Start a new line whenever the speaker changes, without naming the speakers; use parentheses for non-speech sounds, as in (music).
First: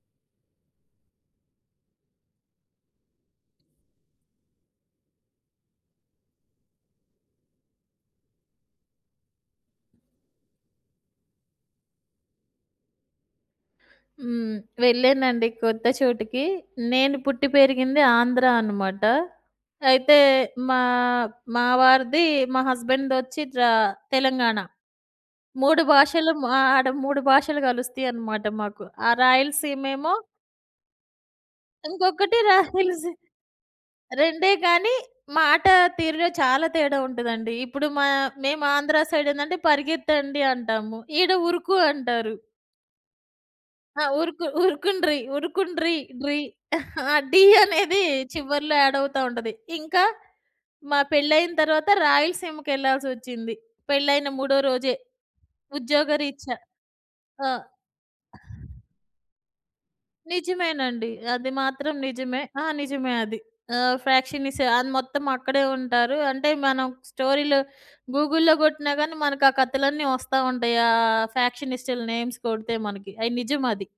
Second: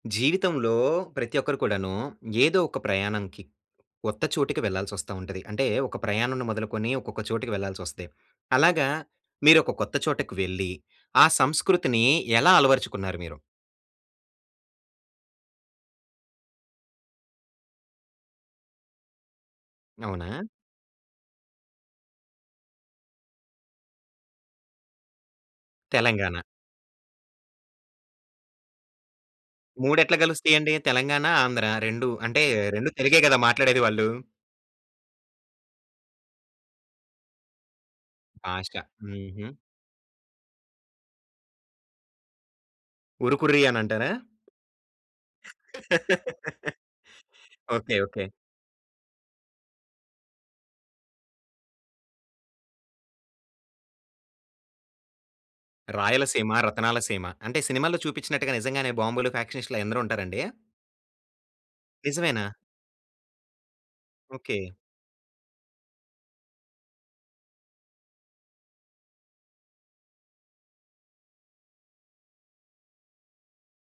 జీవితంలో ప్రతి ఒక్కరు కూడాను ఏదో ఒక ప్రయాణంకి కొత్త చోటకి వెళ్ళాల్సొస్తా ఉంటది. అంటే ఒక ప్రయాణముని మొదలుకొని ఒక్కొక్క చోటుకి వెళ్ళాల్సొస్తే. అలాగా మీరు ఒక కొత్త చోటకి వెళ్లి ఆ సంస్కృతిని ఎలా అలవరుచుకున్నారు మీరు?
హ్మ్. వెళ్ళానండి కొత్త చోటికి. నేను పుట్టి పెరిగింది ఆంధ్రా అనమాట. అయితే
అవునా?
మా ఆహ్, మా వారిది మా హస్బెండ్‌ దొచ్చి త్రా తెలంగాణ. 3 భాషలు‌
తెలంగాణ.
హ్మ్, ఆడ 3 భాషలు గలుస్తయనమాట మాకు. ఆ రాయలసీమేమో
మూడెట్ల కలుస్తయండి? తెలంగాణ, ఆంధ్ర 2
ఇంకొకటి
అంటే 2
రాయలసీ
తెలుగే కదా? మాట్లాడేది వాళ్ళు.
రెండే గానీ మాట తీరులో చాలా తేడా వుంటదండి. ఇప్పుడు మా
ఫాస్ట్‌గా,
మేమాంధ్ర
హుహు.
సైడేందంటే పరిగెత్తండి అంటాము. ఈడ ఉరుకు అంటారు.
ఉరుకురీ
ఆ!
అనంటారా?
ఉరుకు, ఉరుకుండ్రి ఉరుకుండ్రి డ్రీ,
(laughs)
(chuckles) డీ
ఓకే.
అనేది
ఓకే.
చివరిలో యాడవుతా ఉంటది. ఇంకా మా పెళ్లయిన తర్వాత రాయలసీమకెళ్ళాల్సొచ్చింది. పెళ్లయిన మూడో రోజే ఉద్యోగ
రాయలసీమ,
రీత్యా.
రతనాల సీమ
ఆ!
అంటే సినిమాల్లో చూపిచ్చినట్టుగా నిజంగానే బాంబులు, ఫ్యాక్షనిస్టు‌లు అయందరుంటారండి?
నిజమేనండి. అది మాత్రం నిజమే.
నిజమేనా?
ఆ! నిజమే అది. ఆహ్,
ఓకే.
ఫ్యాక్షనిసు అది మొత్తమక్కడే ఉంటారు. అంటే మనం స్టోరీలు గూగుల్‌లో గొట్టినా గానీ మనకా కతలన్నీ వస్తా ఉంటాయి. ఆహ్, ఫ్యాక్షనిస్టుల నేమ్స్ కొడితే మనకి అయి నిజమది.